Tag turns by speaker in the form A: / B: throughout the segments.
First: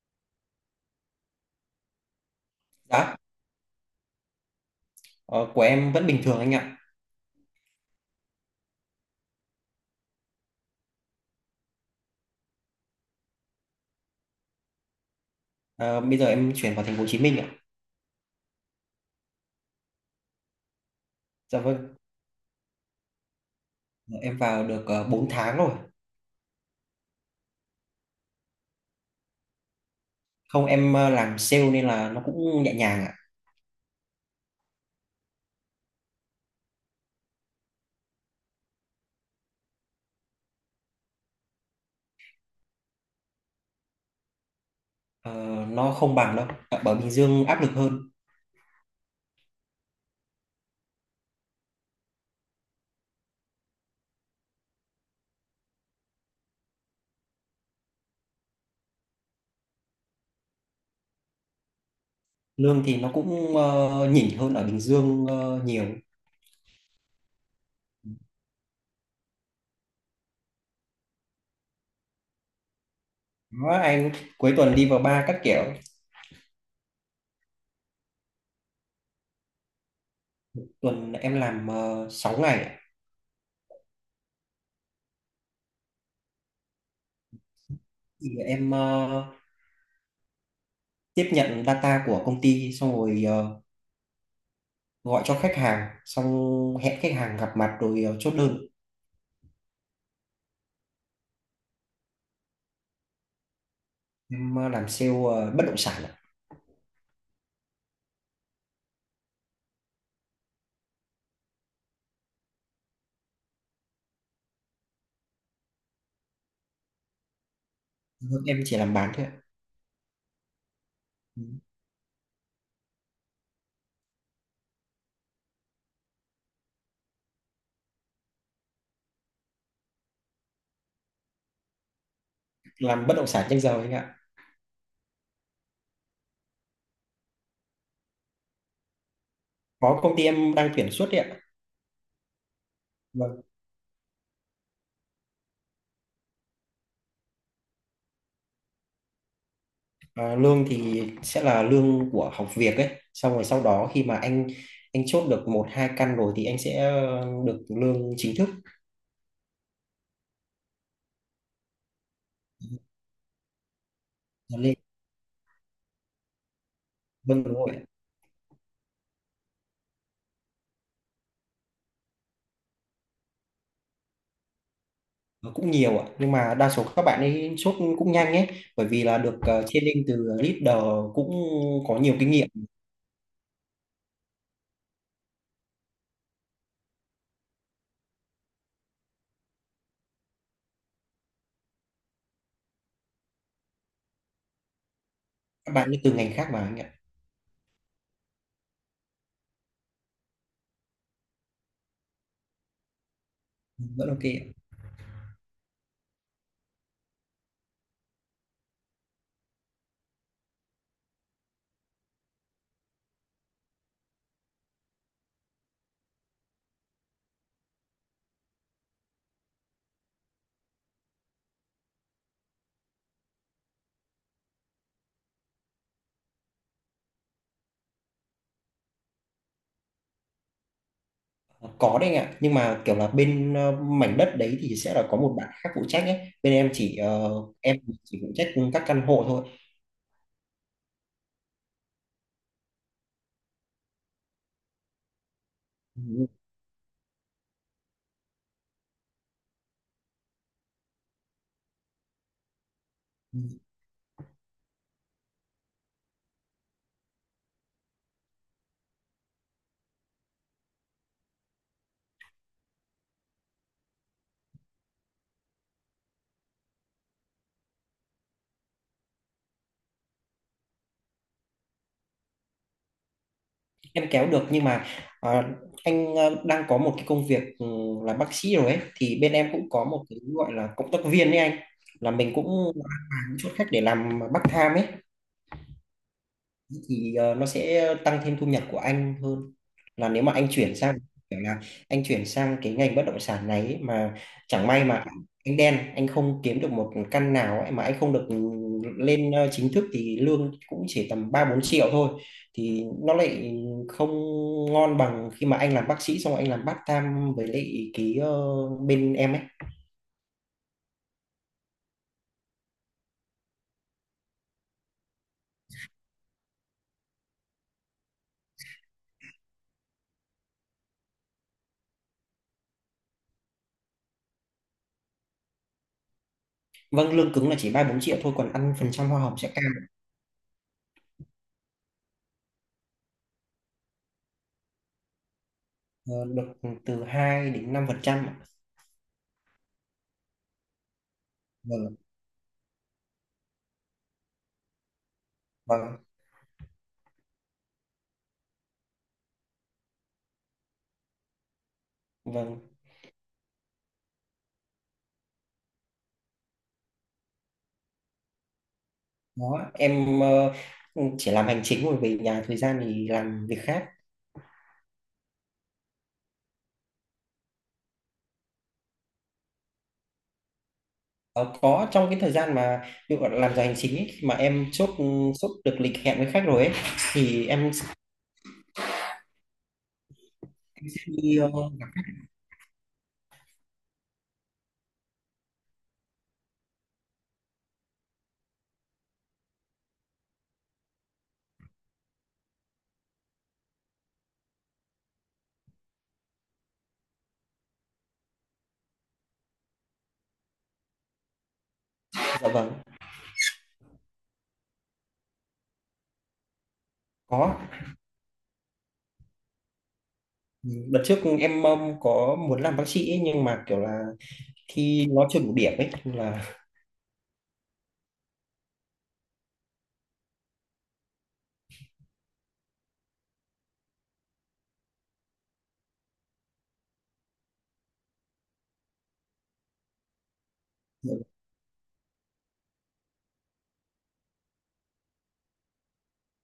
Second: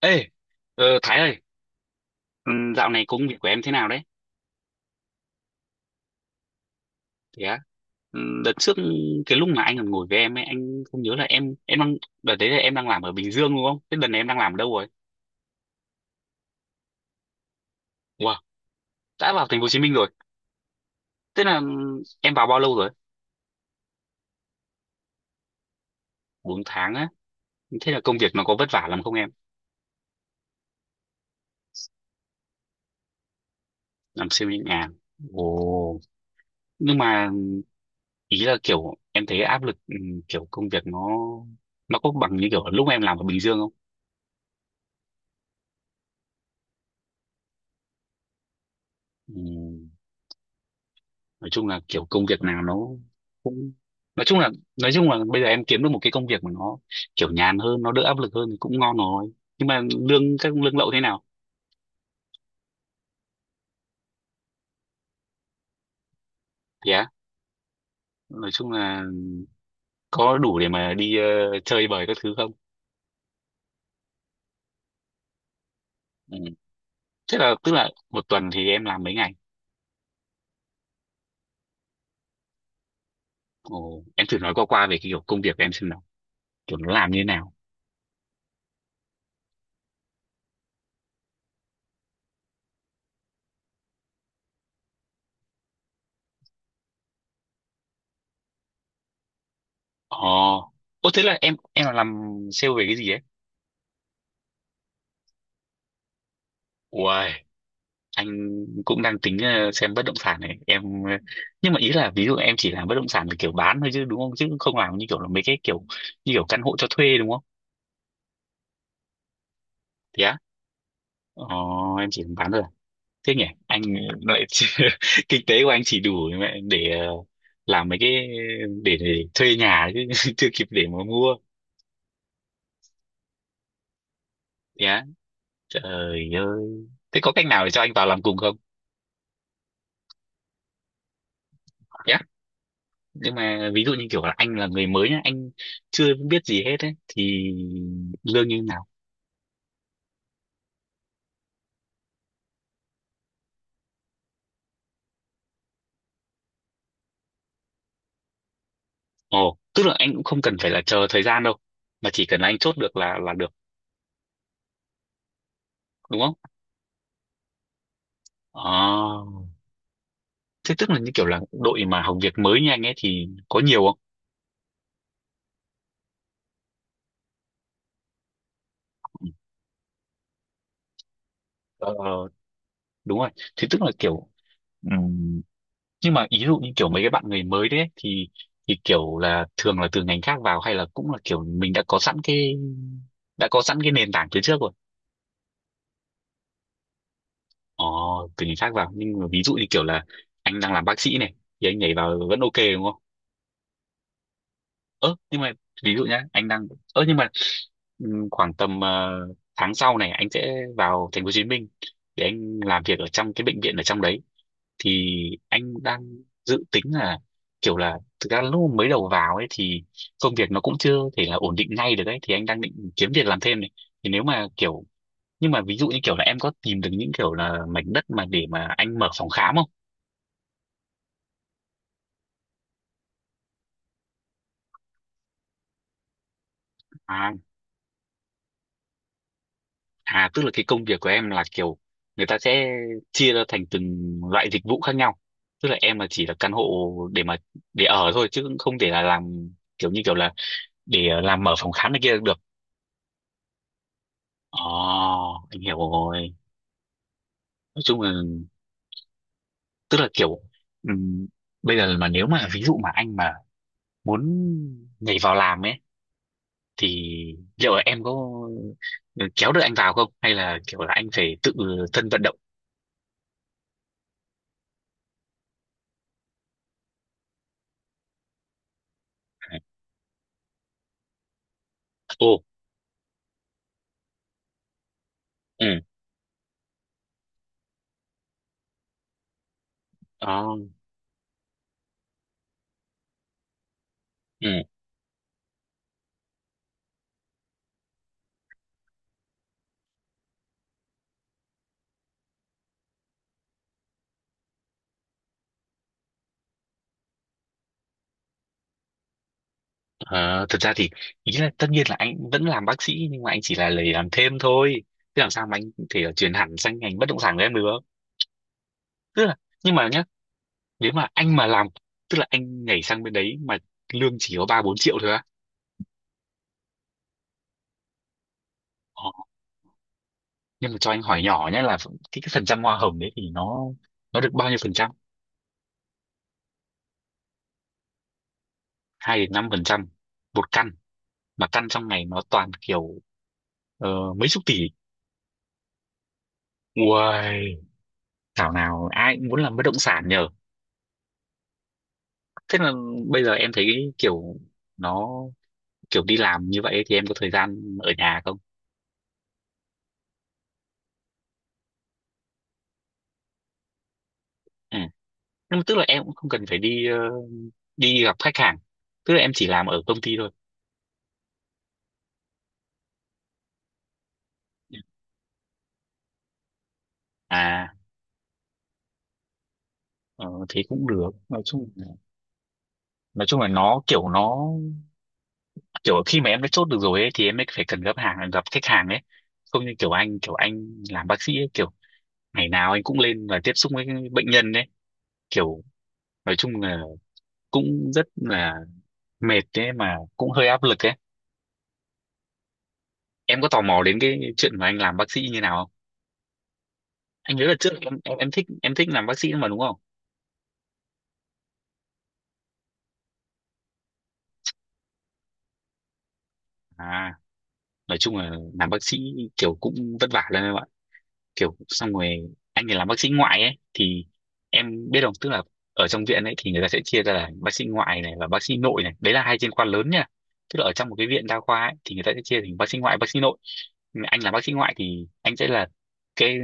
A: Ê, Thái ơi, ừ, dạo này
B: Dạ,
A: công việc của em thế nào đấy?
B: ờ, của em vẫn bình thường anh ạ.
A: Thế á, ừ, đợt trước cái lúc mà anh còn ngồi với em ấy, anh không nhớ là em đang đợt đấy là em đang làm ở Bình Dương đúng không? Thế đợt này em đang làm ở đâu rồi?
B: Ờ, Bây giờ em chuyển vào thành phố Hồ Chí Minh ạ.
A: Wow, đã vào thành phố Hồ Chí Minh rồi. Thế là
B: Dạ
A: ừ,
B: vâng,
A: em vào bao lâu rồi?
B: em vào được 4 tháng rồi.
A: 4 tháng á. Thế là công việc nó có vất vả lắm không em?
B: Không, em làm sale nên là nó cũng nhẹ nhàng ạ.
A: Làm siêu nhẹ nhàng. Ồ. Nhưng mà ý là kiểu em thấy áp lực kiểu công việc nó có bằng như kiểu lúc em làm ở Bình Dương không?
B: Ờ, nó không bằng đâu. Ờ, Ở Bình Dương áp lực hơn.
A: Ừ. Nói chung là kiểu công việc nào nó cũng nói chung là nói chung là bây giờ em kiếm được một cái công việc mà nó kiểu nhàn hơn nó đỡ áp lực hơn thì cũng ngon rồi, nhưng mà các lương lậu thế nào
B: Lương thì nó cũng nhỉnh hơn ở Bình Dương nhiều.
A: thì á, nói chung là có đủ để mà đi chơi bời các thứ không.
B: Đó, anh cuối tuần đi vào bar các kiểu.
A: Ừ. Thế là tức là một tuần thì em làm mấy ngày.
B: Tuần em làm 6 ngày ạ.
A: Ồ, em thử nói qua qua về cái kiểu công việc của em xem nào, kiểu nó làm như thế nào.
B: Thì em tiếp nhận data của công ty xong rồi gọi cho khách hàng xong hẹn khách hàng gặp mặt rồi chốt đơn.
A: Ồ, thế là em là làm sale về cái gì ấy.
B: Em làm sale bất động sản ạ.
A: Ui. Anh cũng đang tính xem bất động sản này em, nhưng mà ý là ví dụ em chỉ làm bất động sản là kiểu bán thôi chứ đúng không, chứ không làm như kiểu là mấy cái kiểu như kiểu căn hộ cho thuê đúng không.
B: Vâng, em chỉ làm bán thôi ạ.
A: Thế á.
B: Ừ.
A: ờ, em chỉ làm bán thôi à? Thế nhỉ anh lại kinh tế của anh chỉ đủ mẹ để làm mấy cái để thuê nhà chứ chưa kịp để mà mua.
B: Làm bất động sản trên giờ anh ạ.
A: Thế á, trời ơi, thế có cách nào để cho anh vào làm cùng không.
B: Có công ty em đang tuyển suốt đấy ạ.
A: Thế á, nhưng
B: Vâng.
A: mà ví dụ như kiểu là anh là người mới nhá, anh chưa biết gì hết ấy thì lương như nào.
B: À, lương thì sẽ là lương của học việc ấy, xong rồi sau đó khi mà anh chốt được một hai căn rồi thì anh sẽ được lương chính thức.
A: Ồ, tức là anh cũng không cần phải là chờ thời gian đâu, mà chỉ cần anh chốt được là được,
B: Nó lên.
A: đúng không?
B: Vâng, đúng rồi ạ.
A: Ờ, thế tức là như kiểu là đội mà học việc mới như anh ấy thì có nhiều không?
B: Nó cũng nhiều ạ, nhưng mà đa số các bạn ấy chốt cũng nhanh ấy, bởi vì là được training từ leader, cũng có nhiều
A: Ờ,
B: kinh nghiệm.
A: đúng rồi. Thế tức là kiểu ừm, nhưng mà ý dụ như kiểu mấy cái bạn người mới đấy ấy, thì kiểu là thường là từ ngành khác vào, hay là cũng là kiểu mình đã có sẵn cái nền tảng từ trước rồi.
B: Các bạn ấy từ ngành khác mà anh ạ.
A: Ờ, từ ngành khác vào, nhưng mà ví dụ như kiểu là anh đang làm bác sĩ này thì anh nhảy vào vẫn ok đúng không?
B: Rất ok ạ.
A: Ơ nhưng mà ví dụ nhá, anh đang ơ nhưng mà khoảng tầm tháng sau này anh sẽ vào thành phố Hồ Chí Minh để anh làm việc ở trong cái bệnh viện ở trong đấy, thì anh đang dự tính là kiểu là thực ra lúc mới đầu vào ấy thì công việc nó cũng chưa thể là ổn định ngay được ấy, thì anh đang định kiếm việc làm thêm này, thì nếu mà kiểu, nhưng mà ví dụ như kiểu là em có tìm được những kiểu là mảnh đất mà để mà anh mở phòng khám không.
B: Có đấy anh ạ, nhưng mà kiểu là bên mảnh đất đấy thì sẽ là có một bạn khác phụ trách ấy. Bên em chỉ ờ,
A: À.
B: em chỉ phụ trách các căn hộ thôi.
A: Tức là cái công việc của em là kiểu người ta sẽ chia ra thành từng loại dịch vụ khác nhau. Tức là em là chỉ
B: Ừ,
A: là căn hộ để mà để ở thôi, chứ cũng không thể là làm kiểu như kiểu là để làm mở phòng khám này kia được.
B: ừ.
A: Ồ, anh hiểu rồi. Nói chung là tức là kiểu ừm, bây giờ mà nếu mà ví dụ mà anh mà muốn nhảy vào làm ấy thì liệu là em có kéo được anh vào không, hay là kiểu là anh phải tự thân vận động?
B: Em kéo được, nhưng mà ờ, anh đang có một cái công việc là bác sĩ rồi ấy, thì bên em cũng có một cái gọi là cộng tác viên đấy anh. Là mình
A: Ồ.
B: cũng mang chút khách để làm part tham ấy.
A: Ừ.
B: Thì nó sẽ tăng thêm thu nhập của anh hơn là nếu mà
A: Đó.
B: kiểu là anh chuyển sang cái ngành bất động sản này ấy, mà
A: Ừ.
B: chẳng may mà anh đen, anh không kiếm được một căn nào ấy, mà anh không được lên chính thức thì lương cũng chỉ tầm 3-4 triệu thôi, thì nó lại không ngon bằng khi mà anh làm bác sĩ xong rồi anh làm part time với lại cái bên em ấy.
A: Ờ, thực ra thì ý là tất nhiên là anh vẫn làm bác sĩ, nhưng mà anh chỉ là lấy làm thêm thôi, chứ làm sao mà anh có thể chuyển hẳn sang ngành bất động sản của em được. Tức là, nhưng mà nhá, nếu mà anh mà làm, tức là anh nhảy sang bên đấy mà lương chỉ có ba bốn triệu thôi á.
B: Vâng, lương cứng là chỉ 3-4 triệu thôi, còn ăn phần trăm
A: Ờ,
B: hoa hồng sẽ cao,
A: nhưng mà cho anh hỏi nhỏ nhé là cái phần trăm hoa hồng đấy thì nó được bao nhiêu phần trăm.
B: ờ, được từ 2 đến 5% ạ.
A: 2 đến 5% một căn, mà căn trong
B: Vâng,
A: này nó toàn kiểu ờ, mấy chục tỷ.
B: vâng.
A: Uầy, thảo nào ai cũng muốn làm bất động sản nhờ. Thế
B: Vâng,
A: là bây giờ em thấy kiểu nó kiểu đi làm như vậy thì em có thời gian ở nhà không.
B: đó em chỉ làm hành chính rồi về nhà, thời gian thì làm việc khác.
A: Ừ. Nhưng mà tức là em cũng không cần phải đi đi gặp khách hàng, tức là em chỉ làm ở công ty thôi.
B: Ờ, có trong cái thời gian mà ví dụ làm giờ hành chính ấy, khi mà em chốt được lịch hẹn với khách rồi ấy, thì em
A: À
B: sẽ
A: ờ, thế cũng được.
B: đi
A: Nói chung, nói chung là nó kiểu khi mà em đã chốt được rồi ấy, thì em mới phải cần gặp khách hàng ấy, không như kiểu anh, kiểu anh làm bác sĩ ấy, kiểu ngày nào anh cũng lên và tiếp xúc với bệnh nhân ấy, kiểu nói chung là cũng rất là mệt đấy, mà cũng hơi áp lực ấy.
B: dạ vâng,
A: Em có tò mò đến cái chuyện mà anh làm bác sĩ như nào không. Anh nhớ là
B: có.
A: trước em, em thích làm bác sĩ mà đúng không.
B: Ừ, đợt trước em có muốn làm bác sĩ ấy, nhưng mà kiểu là thi nó chưa đủ điểm ấy nên là.
A: À, nói chung là làm bác sĩ kiểu cũng vất vả lắm em ạ, kiểu xong rồi anh thì làm bác sĩ ngoại ấy, thì em biết không, tức là ở trong viện ấy thì người ta sẽ chia ra là bác sĩ ngoại này và bác sĩ nội này, đấy là hai chuyên khoa lớn nha, tức là ở trong một cái
B: Ừ,
A: viện đa khoa ấy, thì người ta sẽ chia thành bác sĩ ngoại, bác sĩ nội. Nhưng mà anh làm bác sĩ ngoại thì anh sẽ là cái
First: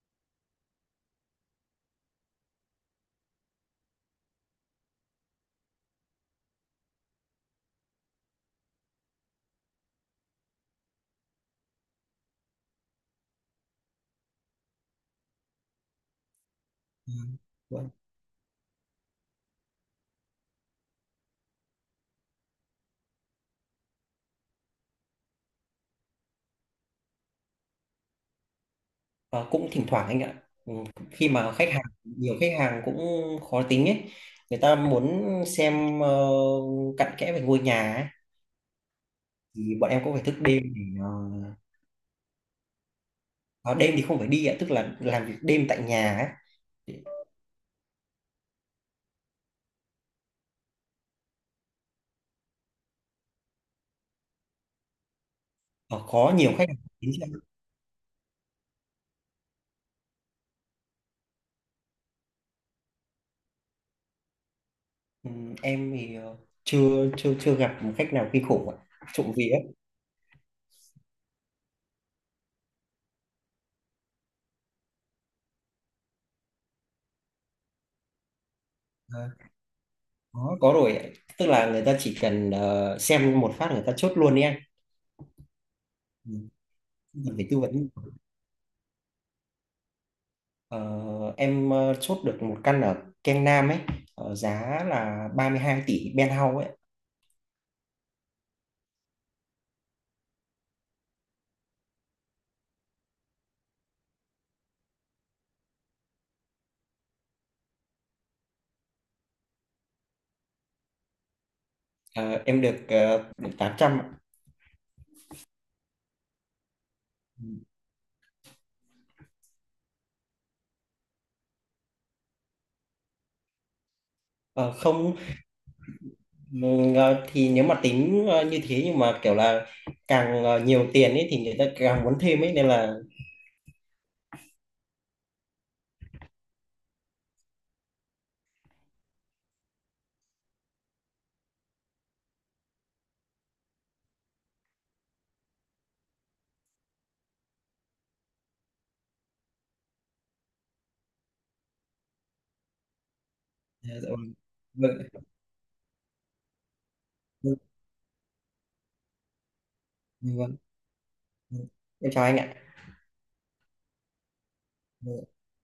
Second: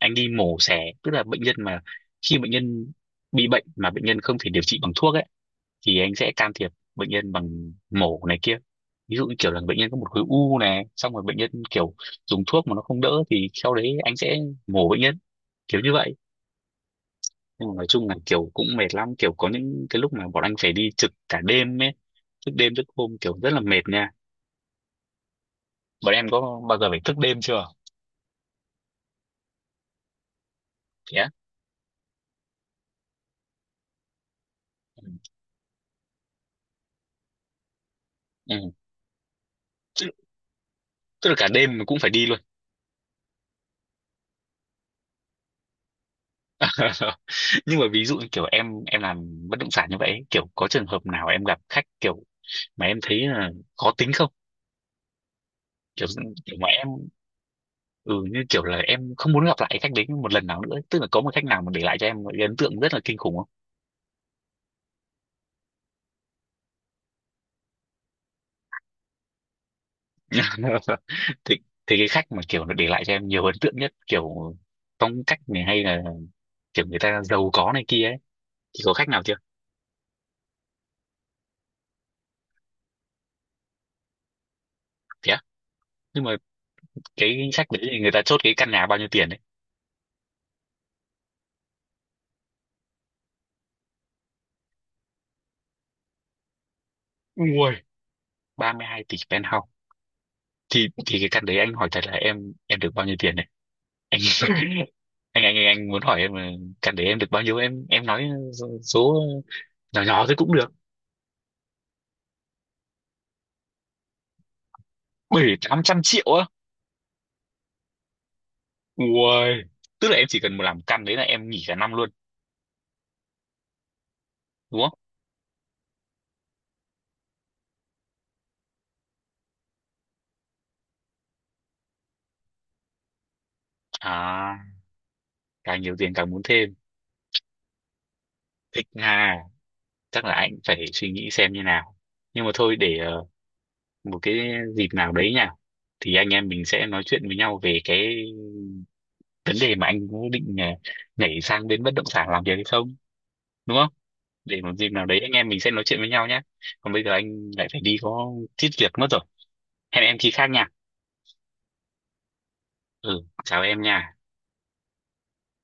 A: anh đi mổ xẻ, tức là bệnh nhân mà khi bệnh nhân bị bệnh mà bệnh nhân không thể điều trị bằng thuốc ấy, thì anh sẽ can thiệp bệnh nhân bằng mổ này kia, ví dụ như kiểu là bệnh nhân có một khối u này, xong rồi bệnh nhân kiểu dùng thuốc mà nó không đỡ thì sau đấy anh sẽ mổ bệnh nhân, kiểu như vậy. Nhưng mà nói
B: vâng.
A: chung là kiểu cũng mệt lắm, kiểu có những cái lúc mà bọn anh phải đi trực cả đêm ấy, thức đêm thức hôm kiểu rất là mệt nha. Bọn em có bao giờ phải thức đêm chưa.
B: Ờ, cũng thỉnh thoảng anh ạ. Ừ,
A: Thế
B: khi
A: á?
B: mà khách hàng nhiều, khách hàng cũng khó tính ấy, người ta muốn xem cặn kẽ về ngôi nhà ấy,
A: Ừ.
B: thì bọn em
A: Tức,
B: cũng phải thức đêm để
A: tức là cả đêm mà cũng phải đi luôn.
B: à, đêm thì không phải đi ạ, tức là làm việc đêm tại nhà ấy.
A: Nhưng mà ví dụ như kiểu em làm bất động sản như vậy ấy, kiểu có trường hợp nào em gặp khách kiểu mà em thấy là khó tính không,
B: Ờ,
A: kiểu
B: có nhiều
A: kiểu mà
B: khách hàng
A: em
B: đến cho em.
A: ừ, như kiểu là em không muốn gặp lại cái khách đấy một lần nào nữa ấy. Tức là có một khách nào mà để lại cho em một cái ấn tượng rất là kinh khủng không.
B: Em thì chưa chưa chưa gặp một khách nào kinh khủng ạ, trộm vía.
A: thì thì cái khách mà kiểu nó để lại cho em nhiều ấn tượng nhất, kiểu phong cách này, hay là kiểu người ta giàu có này kia ấy, thì có khách nào
B: Ờ,
A: chưa.
B: có rồi ạ. Tức là người ta chỉ cần xem một phát người ta chốt luôn đi anh.
A: Thế á? Nhưng
B: Ừ,
A: mà
B: không cần phải
A: cái
B: tư
A: khách đấy
B: vấn.
A: thì người ta chốt cái căn nhà bao nhiêu tiền đấy.
B: Ờ, em chốt được một căn ở Keng Nam ấy, giá là 32 tỷ Penthouse ấy.
A: Ui, 32 tỷ penthouse. Thì cái căn đấy anh hỏi thật là em được bao nhiêu tiền đấy. anh anh muốn hỏi em là căn đấy em được bao nhiêu, em nói số số nhỏ nhỏ thôi cũng được.
B: Ờ, em được 800 ạ.
A: Bảy tám trăm triệu á. Ui, tức là em chỉ cần một làm căn đấy là em nghỉ cả năm luôn
B: Ờ,
A: đúng không.
B: không. Ừ, thì nếu mà tính như thế, nhưng mà kiểu là càng nhiều tiền ấy thì người ta càng muốn thêm ấy, nên là
A: À, càng nhiều tiền càng muốn thêm, thích ha. Chắc là anh phải suy nghĩ xem như nào, nhưng mà thôi, để một cái dịp nào đấy nha, thì anh em mình sẽ nói chuyện với nhau về cái vấn đề mà anh có định nhảy sang bên bất động sản làm việc hay không, đúng không.
B: Dạ, vâng
A: Để một dịp nào đấy
B: vâng
A: anh em mình sẽ nói chuyện với nhau nhé. Còn bây giờ anh lại phải đi có chút việc mất rồi, hẹn em khi
B: vâng
A: khác
B: vâng.
A: nha.
B: Vâng. Em chào anh ạ.
A: Ừ, chào em nha.
B: Dạ.